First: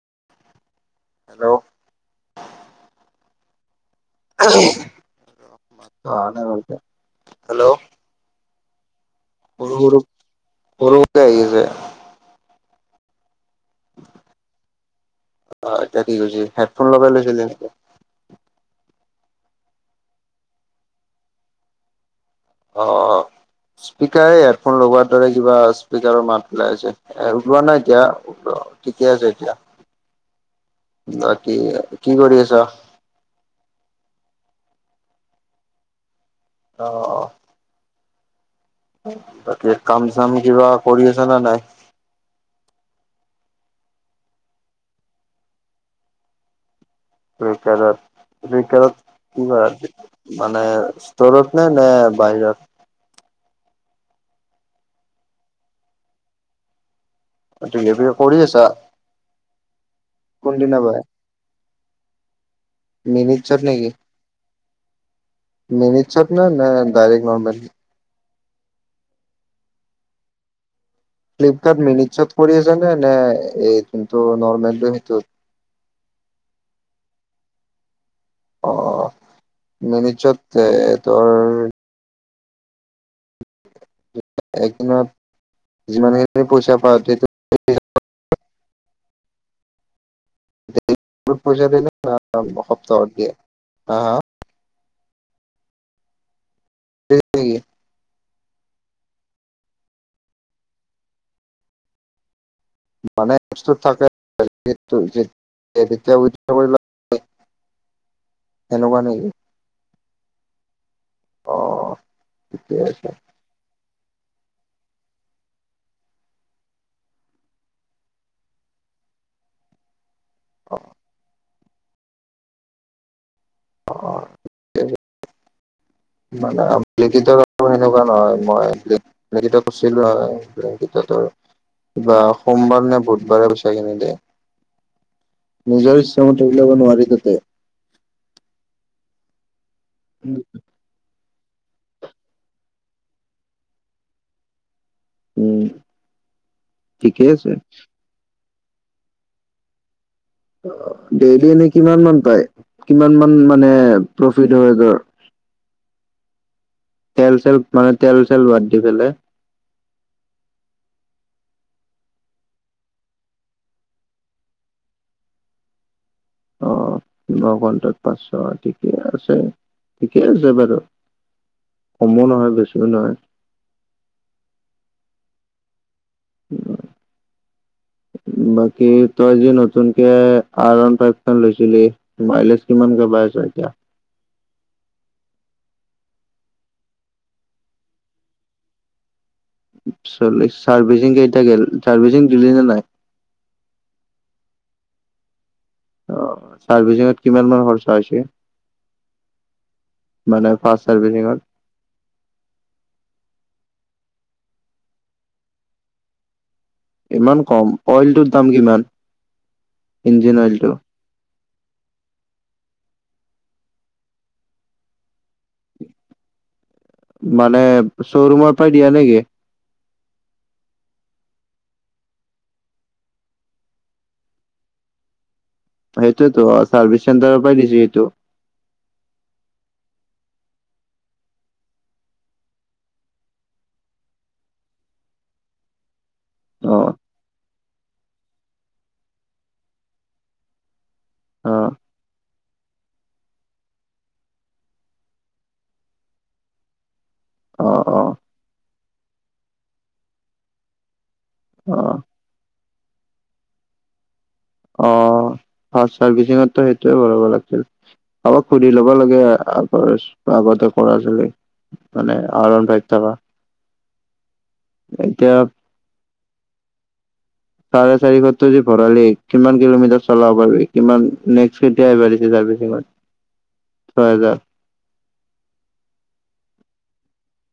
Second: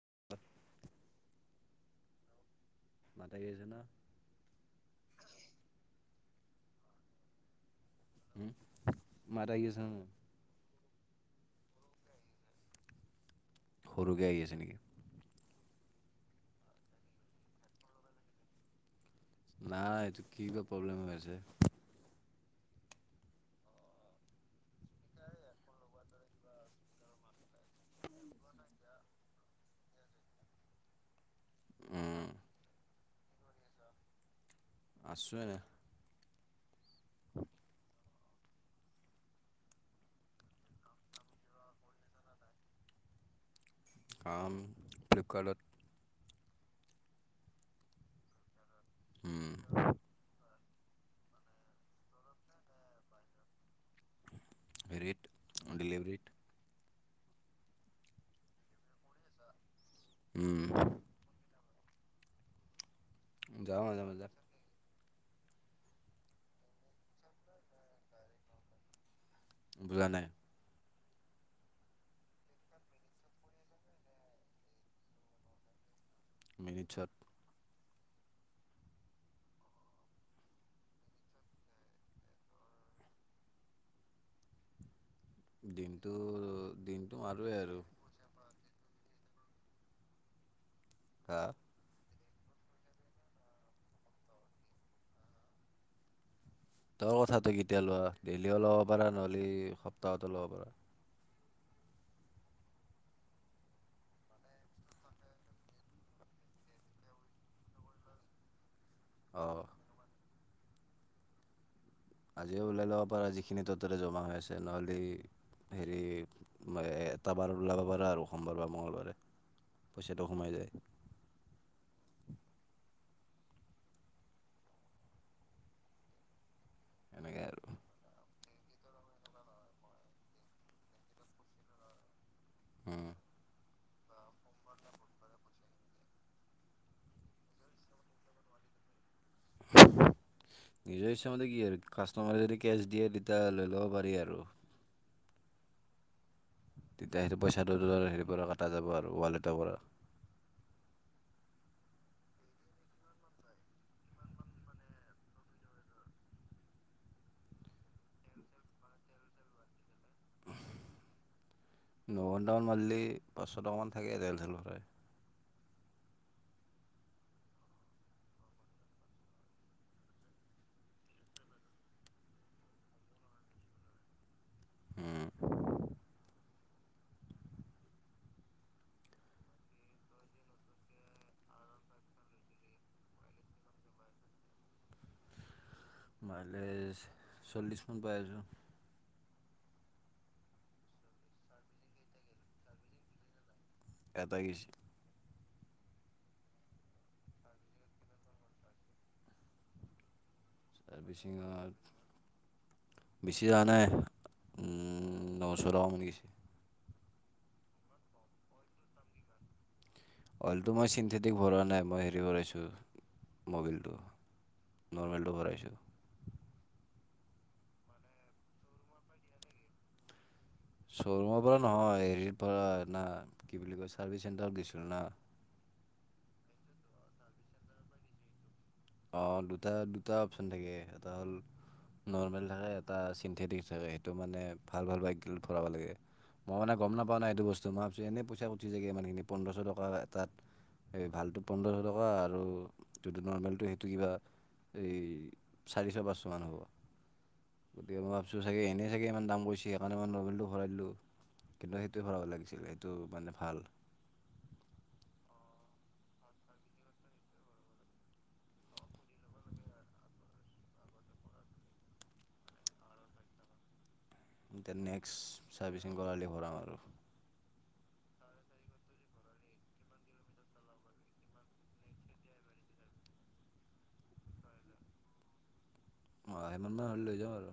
[inaudible] Hello [inaudible] hello হুম সৰু সৰু [inaudible] [unintelligible] [unintelligible] অ এতিয়া কি কৈছ হেডফোন লগাই লৈছিলে নাই এইটো কি ক প্ৰব্লেম হৈছে অ অ স্পীকাৰ হেডফোন লগোৱাৰ দৰে কিবা স্পীকাৰৰ মাত ওলাই আছে ওলোৱা নাই এতিয়া ঠিকে আছে এতিয়া বাকি কি উম কৰি আছ আছো অ অ বাকী কাম চাম কিবা কৰি আছ নে নাই [unintelligible] বকাৰত বকাৰত উম কি মান নাই ষ্টৰত নে নে বাহিৰত [unintelligible] ঠিকে পে কৰি আছা উম কোনদিনা ব মিন চত যাওঁ নেকি মাজে মাজে মিনট চত ন নে ডাইৰেক্ট নৰ্মেল বুজা নাই ফ্লিপকাৰ্ট মিনিটত কৰিয়ে জানে নে এইোনটো নৰ্মেল হয়টো [inaudible] [unintelligible] অ মি নি্ চত তাৰ একদিন [unintelligible] হা পূজা দিল ন সপ্তাহতে হ হা তই কথাটো কেতিয়া লোৱা দেললিও ল'ব পাৰা নহ'লে সপ্তাহতো ল'ব পাৰা মানে থাকে [unintelligible] সেনেকুৱা নেকি অ অ আজিও ঠিকে ওলাই লব আছে পাৰা যিখিনি তততে জমা হৈ আছে নহ'লে হেৰি এটা বাৰ ওলাব পাৰা আৰু সোমবাৰ বা মংগলবাৰে [unintelligible] খেতক সোমাই যায় অ অ মানে লিখিত এনেকৈ আৰু কাৰ এনেকুৱা নহয় [unintelligible] সোমবাৰ নে উম, বুধবাৰে গুচাই কিন দেে নিজৰ ইচ্ছামতে উললিয়াব নোৱাৰি তাতে নিজে হৈছে ম কি আৰু কাষ্টমাৰদি কেছ দিয়ে তেতিয়া লৈ ল'ব পাৰি আৰু উম। তেতিয়া ঠিকে সেইটো আছে। পইচাটো হেৰিৰ পৰা কাটা যাব আৰু, ৱালেটৰ পৰা ডেইলি এনেই কিমানমান পায়? কিমানমান, মানে প্ৰফিট হয় ধৰক? [inaudible] তেল-চেল মানে, তেল-চেল বাদ দি পেলাই [inaudible] ন'ঘণ্টামান মাৰিলে পাঁচশটামান থাকে, তেল-চেল ভৰাই। অ'। ন'ঘণ্টাত পাঁচশ, ঠিক আছে, ঠিক আছে বাৰু কমো নহয়, বেছিও নহয়। উম, [inaudible] বাকী, তই যে নতুনকে আৰৱান ফাইভখন লৈছিলি, মাইলেজ কিমান? দবাইছে এতিয়া মাইলেজ, চল্লিশমান পাই আছোঁ। চল্লিশ। চাৰ্ভিচিং কেইটা গ'ল? চাৰ্ভিচিং দিলি নে নাই? এটাই গৈছে আহ, চাৰ্ভিচিঙত কিমান মান খৰচা হৈছে? মানে ফাৰ্ষ্ট চাৰ্ভিচিঙত? চাৰভিচিঙত, বিছি যোৱা নাই। উম, নচ টকামান গৈছে। ইমান কম, অইলটোৰ দাম কিমান? অইলটো মই চিন্থেটিক ভৰোৱা নাই, মই হেৰি ভৰাইছোঁ মবিলটো। নৰ্মেলটো ভৰাইছো। মানে, শ্ব'ৰুমৰ পৰাই দিয়া নেকি? শ্ব'ৰুমৰ পৰা নহয় হেৰিৰ পৰা না, কি বুলি কয় চাৰ্ভিচ চেণ্টাৰত গৈছিলো না। সেইটোয়তো চাৰ্ভিচ চেণ্টাৰৰ পৰাই দিছো সেইটো। অ' দুটা-দুটা অপচন থাকে এটা হ'ল, নৰ্মেল থাকে এটা চিনথেটিক থাকে সেইটো মানে ভাল ভাল বাইকিল ভৰাব লাগে। মই মানে অ গম নাপাওঁ নাই এইটো বস্তু মই ভাবিছো এনেই খুজছি চাগে মানেখিনি পোন্ধশ টকা এটাত এই ভালটো অ পোন্ধৰশ টকা আৰু যটো নৰ্মেলটো সেই কিবা এই চাৰিশ পাঁচশ মান হ'ব। অ অ গতিকে মই ভাবছো চাগে এনেই চাগে ইমান দাম কৈছি সেইকাৰণে মই মবিলটো ভৰাই দিলোঁ। কিন্তু অ সেইটোৱে ভৰাব লাগিছিল সেইটো মানে ভাল। ফাষ্ট চাৰ্ভিচিংৰতো সেইটোৱে ভৰাব লাগছিল। কাবাক সুধি ল'ব লাগে আগ আগতে কৰা চলিক। মানে আৰওৱান ফাইভ থাকা। এতিয়া নেক্সট চাৰ্ভিচিং কৰালে ভৰাম আৰু। চাৰে চাৰিশটো যি ভৰালি কিমান কিলোমিটাৰ চলাব পাৰলি কিমান নেক্সট কেতিয়া আহিবা দিছিল চা [unintelligible] ছয় হাজাৰ। [unintelligible] হ'লে লৈ যাম আৰু।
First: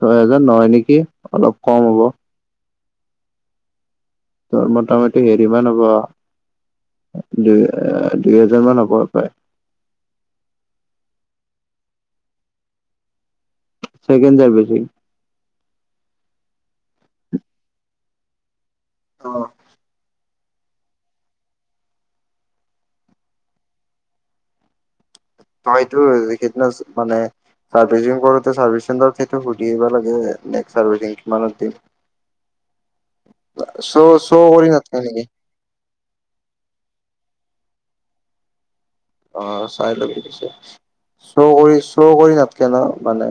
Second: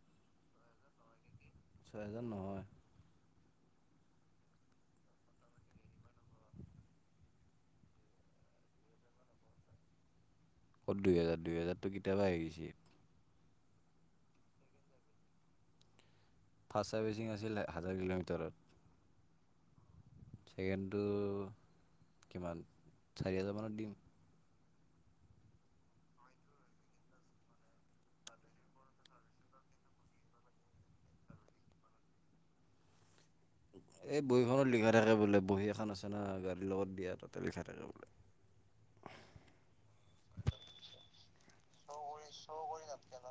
ছয় হাজাৰ নহয় নেকি। অলপ কম হ'ব ছয় হাজাৰ নহয়। তোৰ মোটামুটি হেৰি মান হ'ব। দুই-দুই হেজাৰ মান হব পায়। অ' দুইহেজাৰ- দুইহেজাৰটো কতিয়াবা আহি গেইচি। চেকেণ্ড যাৰ বেছি। ফাষ্ট চাৰ্ভিচিং আছিল হাজাৰ কিলোমিটাৰত। অ'। চেকেণ্ডটো কিমান চাৰি হাজাৰ মানত দিম। তইতো সেইদিনা চোন মানে চাৰ্ভিচিং কৰোতে চাৰ্ভিচচেণ্টাৰত সেইটো সুধি আহিব লাগে, নেক্সট চাৰ্ভিচিং কিমানত দিম? [inaudible] চ' এই চ' বহীখনত কৰি লিখা নাথাকে থাকে নেকি বোলে বহী এখন আছে না গাড়ীৰ লগত দিয়া তাত তাতে লিখা থাকে‌ বোলে। অ' চাই লবি পিছত শ্ব‌' কৰি, শ্ব' কৰি নাথাকে ন মানে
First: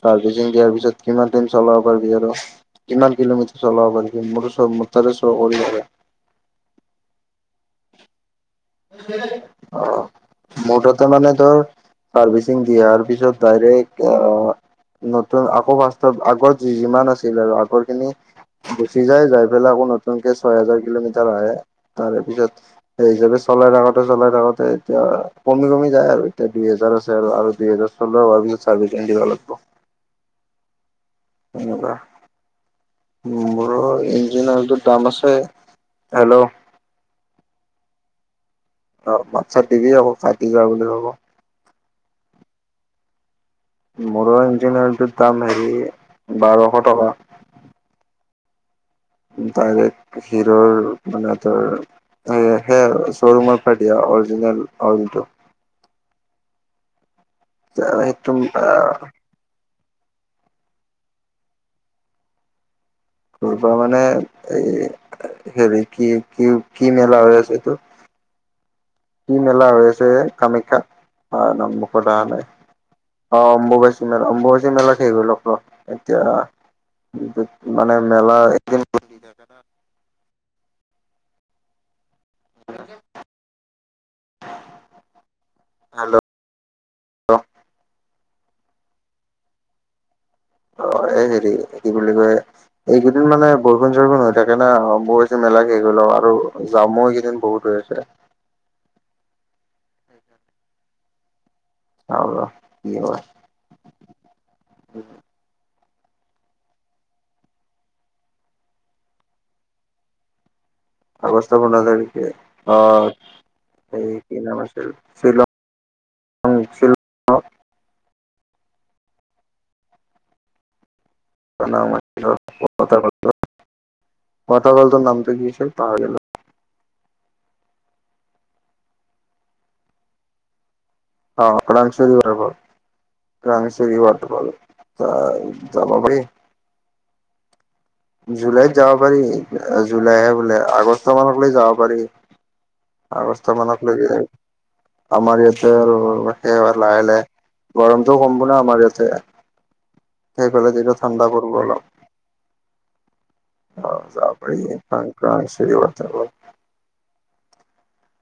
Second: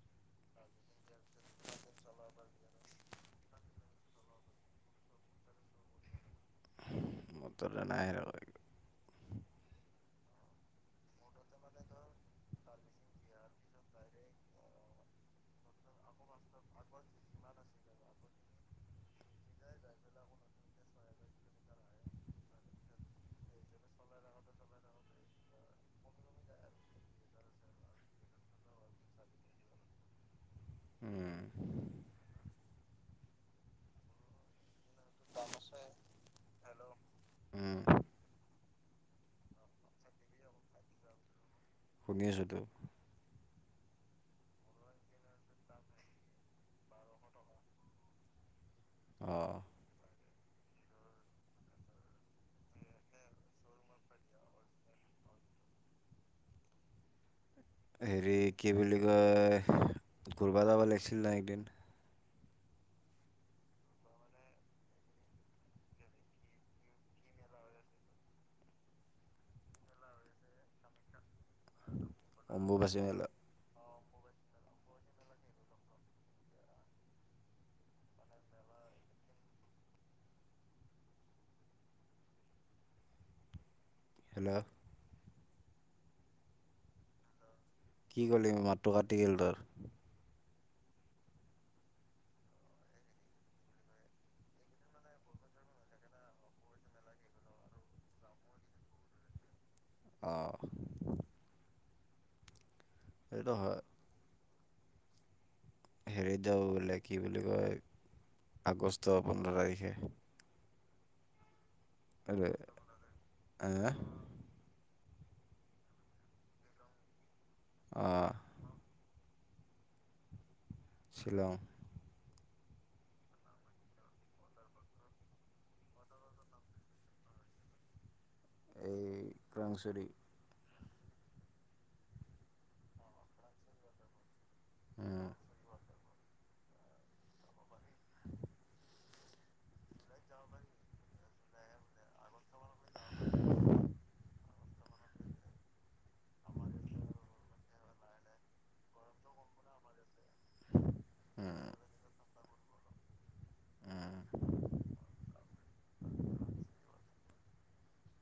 চাৰ্ভি চিং দিয়াৰ পিছত কিমান টাইম চলাব পাৰিবি আৰু কিমান কিলোমিটাৰ চলাব পাৰিবি, মোৰো শ্ব', মোৰ তাৰে অৰি [unintelligible] মোৰ তাতে নাই ৰ একো [unintelligible] অ', মোৰ তাতে মানে ধৰ চাৰ্ভিচিং দিয়াৰ পিছত ডাইৰেক্ট আ নতুন আকৌ ফাৰ্ষ্টত আগৰ যিমান আছিল আৰু আগৰ খিনি গুচি যায় যাই পেলাই আকৌ নতুনকে ছয় হাজাৰ কিলোমিটাৰ আহে তাৰে পিছত সেই হিচাপে চলাই থাকোতে চলাই থাকোতে এতিয়া কমি-কমি যায় আৰু এতিয়া দুই হেজাৰ আছে আৰু। আৰু দুই হেজাৰ চলো চাৰভিচিং দিবা লাগিব হ উম এনেকুৱা, মোৰ ইঞ্জিন অইলটো দাম আছে। হেল্ল'। উম অ', মাত-চাত দিবি আকৌ কাটি যোৱা বুলি ভাবিব। শুনি আছোতো মোৰো ইঞ্জিন অইলটোৰ দাম হেৰি, বাৰশ টকা। অঁ ডাইৰেক্ট হিৰ'ৰ মানে তোৰ হেয়া, হিয়াই আৰু শ্ব'ৰুমৰ পৰা দিয়া অৰিজিনেল অইলটো। সেইটো হেৰি কি বুলি কয়, ঘুৰবা যাবা লাগিছিল ন একদিন। কৰা পৰা মানে এই হেৰি কি-কি-কি মেলা হৈ আছে এইটো? কি মেলা হৈ আছে হে কামাখ্যা? [unintelligible] নাম মুখত আহা নাই, অম্বুবাচী মেলা অ'। [unintelligible] মেলা, অম্বুবাচী মেলা শেষ হল আকৌ, এতিয়া মানে মেলা একদিন [unintelligible] [unintelligible] হেল্ল' হেল্ল' [unintelligible] কি ক'লি, মাতটো কাটি গল তৰ। অ', এই হেৰি কি বুলি কয়, এইকেইদিন মানে বৰষুণ-চৰষুণ হৈ থাকে না, অম্বুবাচী মে [unintelligible] আৰু জামো কেইদিন বহুত হৈ আছে। অ'। [unintelligible] এইটো হয়। [unintelligible] হেৰিত যাওঁ বোলে কি বুলি কয়, আগষ্ট পোন্ধৰ তাৰিখে। আগষ্ট পোন্ধৰ তাৰিখে, আৰু- আহ অ', এই কি নাম আছিল শ্বিলং- [unintelligible] অ'। শ্বিলং প্ৰন ক কথা বালতৰ নামটো কিছিল পা গ। এই ক্ৰংচুৰি। অ' এং চৰি কৰে। এং চেৰি বাৰ্ত ভাল। ত উম, যাবাবি? জুলাইত যাব পাৰি। জুলাইহে বোলে আগষ্ট মাহক লৈ যাব পাৰি। আগষ্ট মানক লৈকে, আমাৰ ইয়াতে আৰু সেইবাৰ লাহে-লাহে গৰমটো সম্ভ ন আমাৰ ইয়াতে। সেইফালে যিটো ঠাণ্ডা কৰব উম, অলপ। উম। অ', [unintelligible] [inaudible]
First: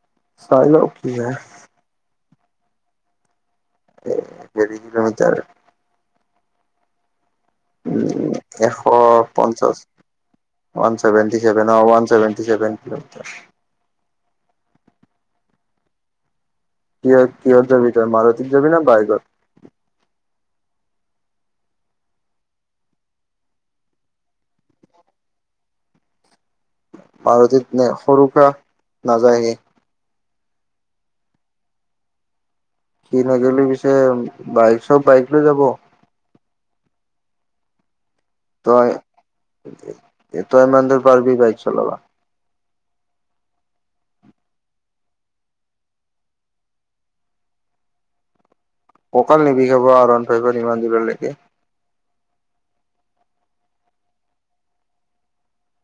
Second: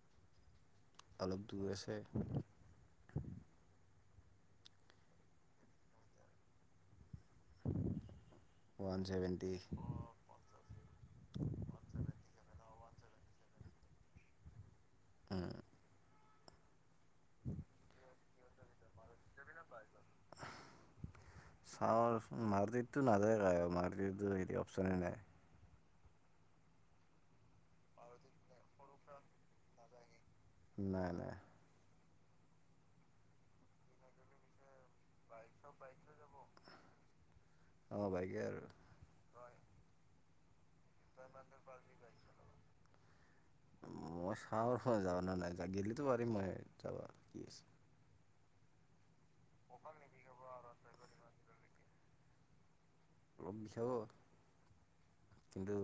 চাই লওঁ কি হয় অলপ দূৰ আছে। এ কে কিলোমিটাৰ [unintelligible] উম, এশ ওৱান ছেভেণ্টি পঞ্চাশ। ৱান ছেভেনটি ছেভেন, অ' ৱান ছেভেনটি ছেভেন। উম্। কিহত-কিহত যাবি তই মাৰুতীত যাবি নে বাইকত। চাও দেচোন মাৰটিতটো নাযায় তাই মাৰটিতটো এতিয়া অপচনে নাই। মাৰতিত নে সৰু পৰা নাযায় গে। নাই-নাই। সি নাগেলি পিছে বাইক চব বাইক লৈ যাব। বাইকে আৰু। তই তই ইমান দূৰ পাৰবি বাইক চলাবা। মই চাওঁ মই যাওঁ নে নাই, গেলিটো পাৰিম এ মই যাবা, কি আছে। ককাল নিবিষাব [unintelligible] ইমান দূৰলৈকে। অলপ বিষাব, কিন্তু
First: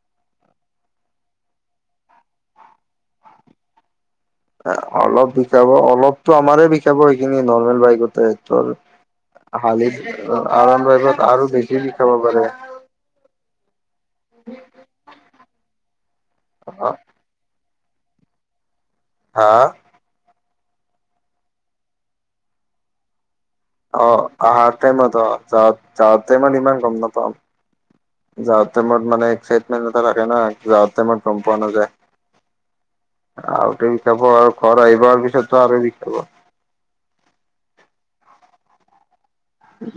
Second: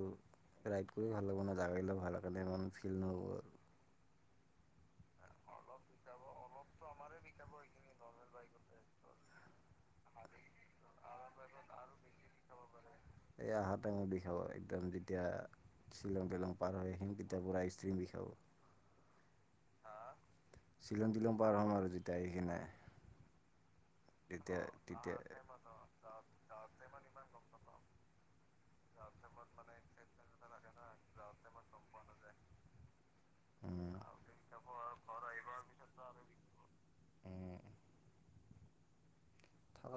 [unintelligible] অলপ বিখাব, অলপতো আমাৰে বিখাব এইখিনি নৰ্মেল বাইকতে তোৰ। হালিত [unintelligible] আৰু বেছি বিখাব পাৰে। এ আহা টাইমত বিখাব একদম যেতিয়া শ্বিলং তিলং পাৰ হৈ আহিম, তেতিয়া [unintelligible] বিখাব। হা। চিলং-তিলং পাৰ হ'ম আৰু যেতিয়া আহিকিনে। অ' অহাৰ টাইমত অ' যা যাওতে মানে ইমান গম নাপাম। যাৱাৰ টাইমত মানে এক্সাইটমেণ্ট এটা থাকে না যাৱাৰ টাইমত গম পোৱা নাযায়। আহোতে উম বিখাব আৰু ঘৰ আহি পোৱাৰ পিছততো আৰু বিখাব। [inaudible] উম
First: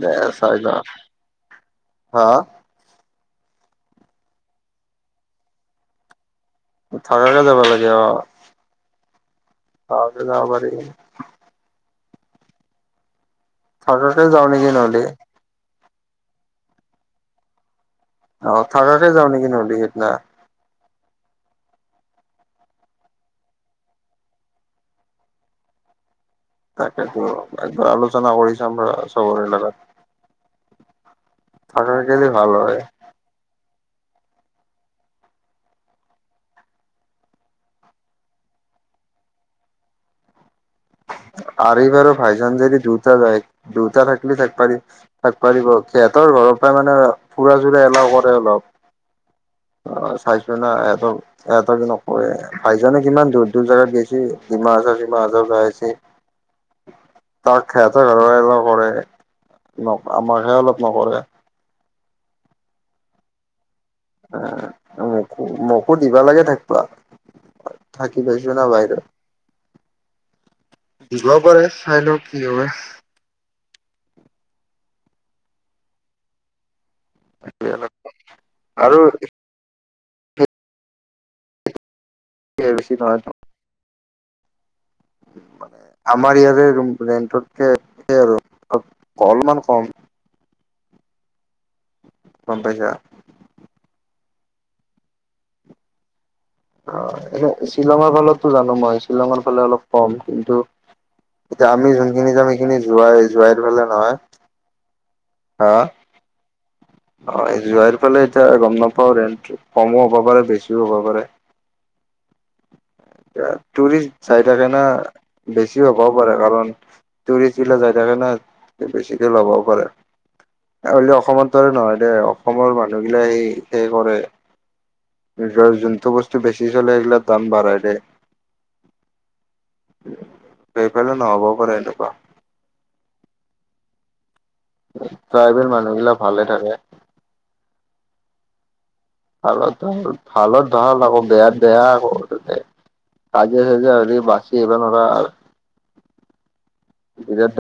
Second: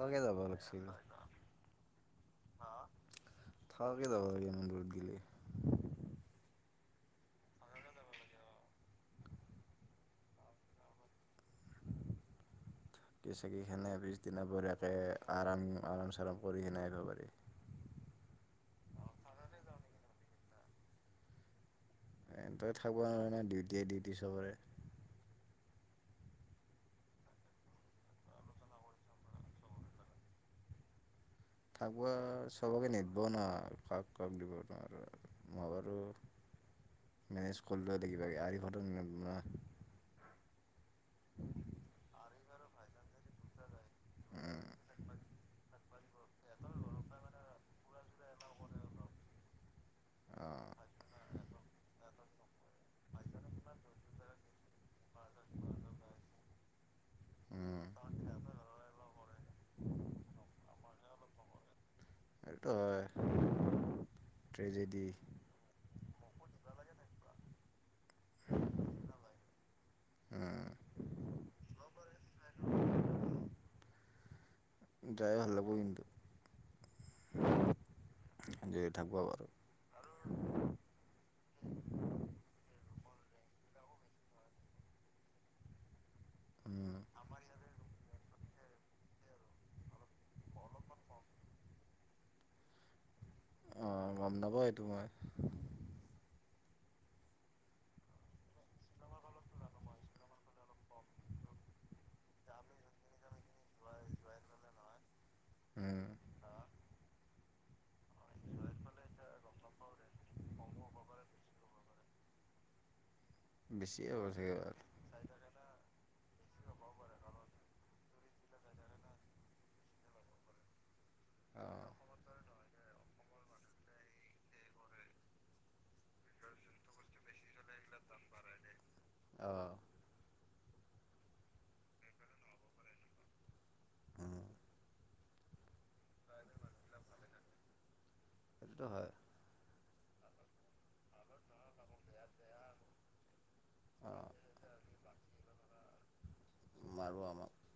দে যাব চাই লওঁ, লাগিছিল আ। [unintelligible] থাকাকে যাব লাগে অ' থকাকে যাব পাৰি। থাকিকিনে থাকাকে পিছদিনা যাওঁ নেকি বঢ়িয়াকে নহ'লে আৰাম-আৰাম চাৰাম কৰি কিনে আহিব পাৰি। অ' থাকাকে যাও নেকি নহ'লে সেইদিনা। এই তই থাকবা নে ডিউটিয়ে-ডিউটি চবৰে। তাকেতো একবাৰ আলোচনা কৰি চাম বাৰু চবৰে লগত। থাকা থাকিব গেলি ভাল হয় চবকে নিদব ন। কাক দিব নোৱাৰ মই বাৰু মেনেজ কৰিলো কিবা আ [unintelligible] [inaudible] এইবাৰ যদি [unintelligible] যদি দুটাৰ হয় দুটা থাকিলে থাক-থাক বা দিব সিহঁতৰ ঘৰৰ পৰাই মানে ফুৰা চোৰা এলাও কৰে অলপ অ' চাইছো ন অঁ এহতক ইহঁতক ন ভাইজানে কিমান দূৰ- দূৰ জাগাত গেছে ডিমা হাছাও চিমা হাছাও যাইছে। তাক উম সেহতৰ ঘৰে এলাও কৰে আমাক হে অলপ নকৰে। এইটো হয়, ট্ৰেজেদি। মোক দিবা লাগে থাকিবা থাকি পাইছো ন বাহিৰত। উম দিব পাৰে চাই লও কি হয়। যাই ভাল লাগবো। আৰু [unintelligible] [inaudible] [unintelligible] বেছি নোৱাৰ। [unintelligible] আমাৰ ইয়াৰে উম ৰুম-ৰেন্টতকে ঠিকেই আৰু, অলমান কম। গম পাইছা। অহ গম নাপাওঁ এইটো মই। অহ এনে শ্বিলঙৰ ফালো জানোঁ মই শ্বিলঙৰ ফালে অলপ কম কিন্তু। এতিয়া আমি যোনখিনি যাম সেইখিনি যোৱাই যোৱাই ফালে নহয়। হা। উম অহ জোৱাৰ ফালে এতিয়া গম নাপাওঁ ৰেণ্টটো কমো হ'ব পাৰে বেছিও হ'ব পাৰে। এতিয়া বেছিয়ে হ'ব টুৰিষ্ট চাই চাগে থাকে ভাল। না বেছি হ'বও পাৰে। কাৰণ টুৰিষ্টি বিলাক যায় থাকে না বেছিকে ল'বও পাৰে। হলেও অসমত দৰে অঁ নহয় দেই অসমৰ মানুহবিলাক সেই কৰে। নিজৰ যোনটো বস্তু বেছি চলে এইগিলাক দাম বাঢ়াই দিয়ে। অঁ সেইফালে‌ নহ'বও পাৰে এনেকুৱা। উম ট্ৰাইবেল মানুহগিলা ভালে থাকে। সেইটো হয়। ভালত ভাল ভালত ভাল আকৌ বেয়াত বেয়া আকৌ তাতে। কাজিয়া চাজিয়া হলে অঁ বাচি আহিবা‌ নোৱাৰা। মাৰব বিৰাট আমাক।